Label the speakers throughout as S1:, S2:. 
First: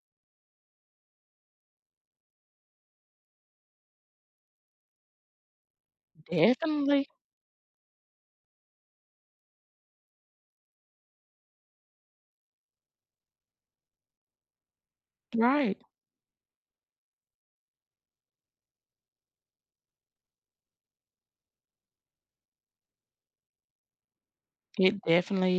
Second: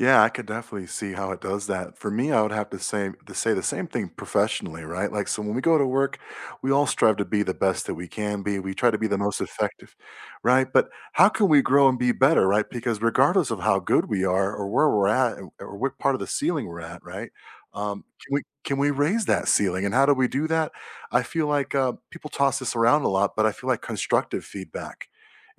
S1: Yeah, I could definitely see how it does that. For me, I would have to say to say the same thing professionally, right? Like, so when we go to work, we all
S2: Definitely.
S1: strive to be the best that we can be. We try to be the most effective, right, but how can we grow and be better, right, because regardless of how good we are or where we're at or or or
S2: Right.
S1: what part of the ceiling we're at, right? Um, can we can we raise that ceiling, and how do we do that? I feel like, uh, people toss this around a lot, but I feel like constructive
S2: It
S1: feedback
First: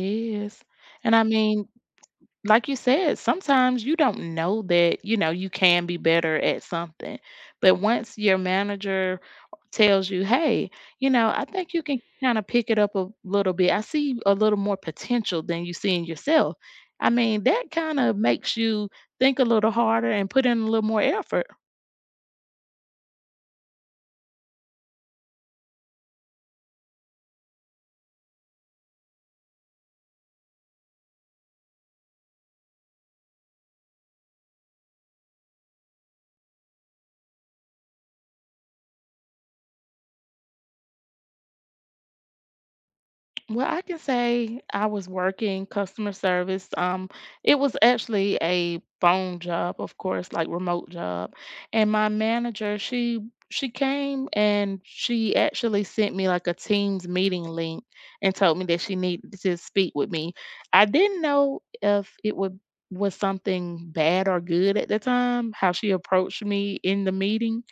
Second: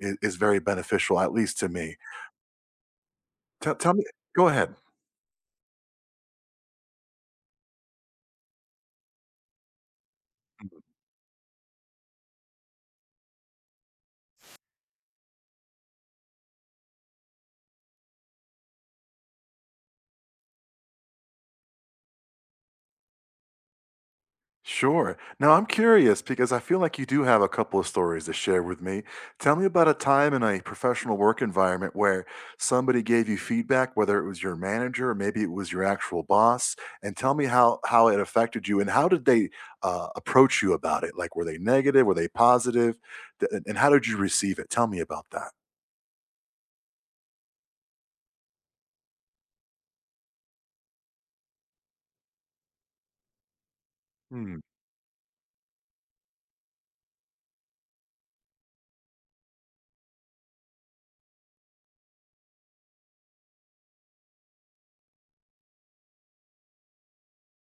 S1: is is
S2: is,
S1: very
S2: and
S1: beneficial,
S2: I
S1: at least to
S2: mean,
S1: me.
S2: like you said,
S1: Te
S2: sometimes
S1: tell
S2: you
S1: me
S2: don't
S1: go
S2: know
S1: ahead.
S2: that, you know, you can be better at something, but once your manager tells you, "Hey,
S1: Mhm.
S2: you know, I think you can kinda pick it up a little bit. I see a little more potential than you see in yourself." I mean, that kinda makes you think a little harder and put in a little more effort.
S1: Sure. Now I'm curious, because I feel like you do have a couple of stories to share with me. Tell me about a time in a professional work environment where somebody gave you feedback, whether it was your manager, or maybe it was your actual boss, and tell me how how it affected you, and how did they, uh, approach you about it like, were they negative? Were they positive? The and
S2: Well,
S1: and
S2: I
S1: how
S2: can
S1: did you receive
S2: say
S1: it?
S2: I
S1: Tell me
S2: was
S1: about that.
S2: working customer service. Um, it was actually a phone job, of course, like remote job, and my manager, she she came,
S1: Hmm.
S2: and she actually sent me, like, a Teams meeting link and told me that she needed to speak with me. I didn't know if it would was something bad or good at the time, how she approached me in the meeting,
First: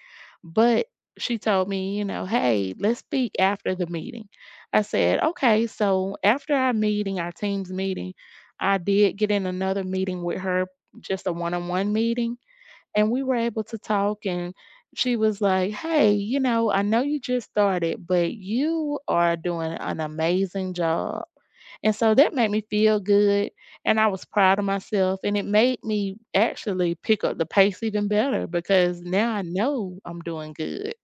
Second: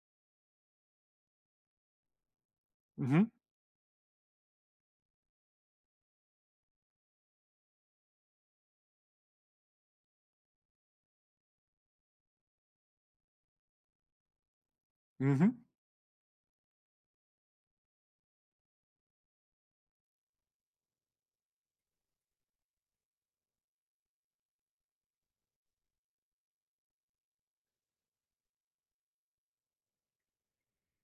S2: but she told me, you know, "Hey, let's
S1: Mhm.
S2: speak after the meeting." I said, "Okay." So after our meeting, our Teams meeting, I did get in another meeting with her just a one-on-one meeting, and we were able to talk, and she was
S1: Mhm.
S2: like, "Hey, you know, I know you just started, but you are doing an amazing job," and so that made me feel good, and I was proud of myself, and it made me actually pick up the pace even better, because now I know I'm doing good.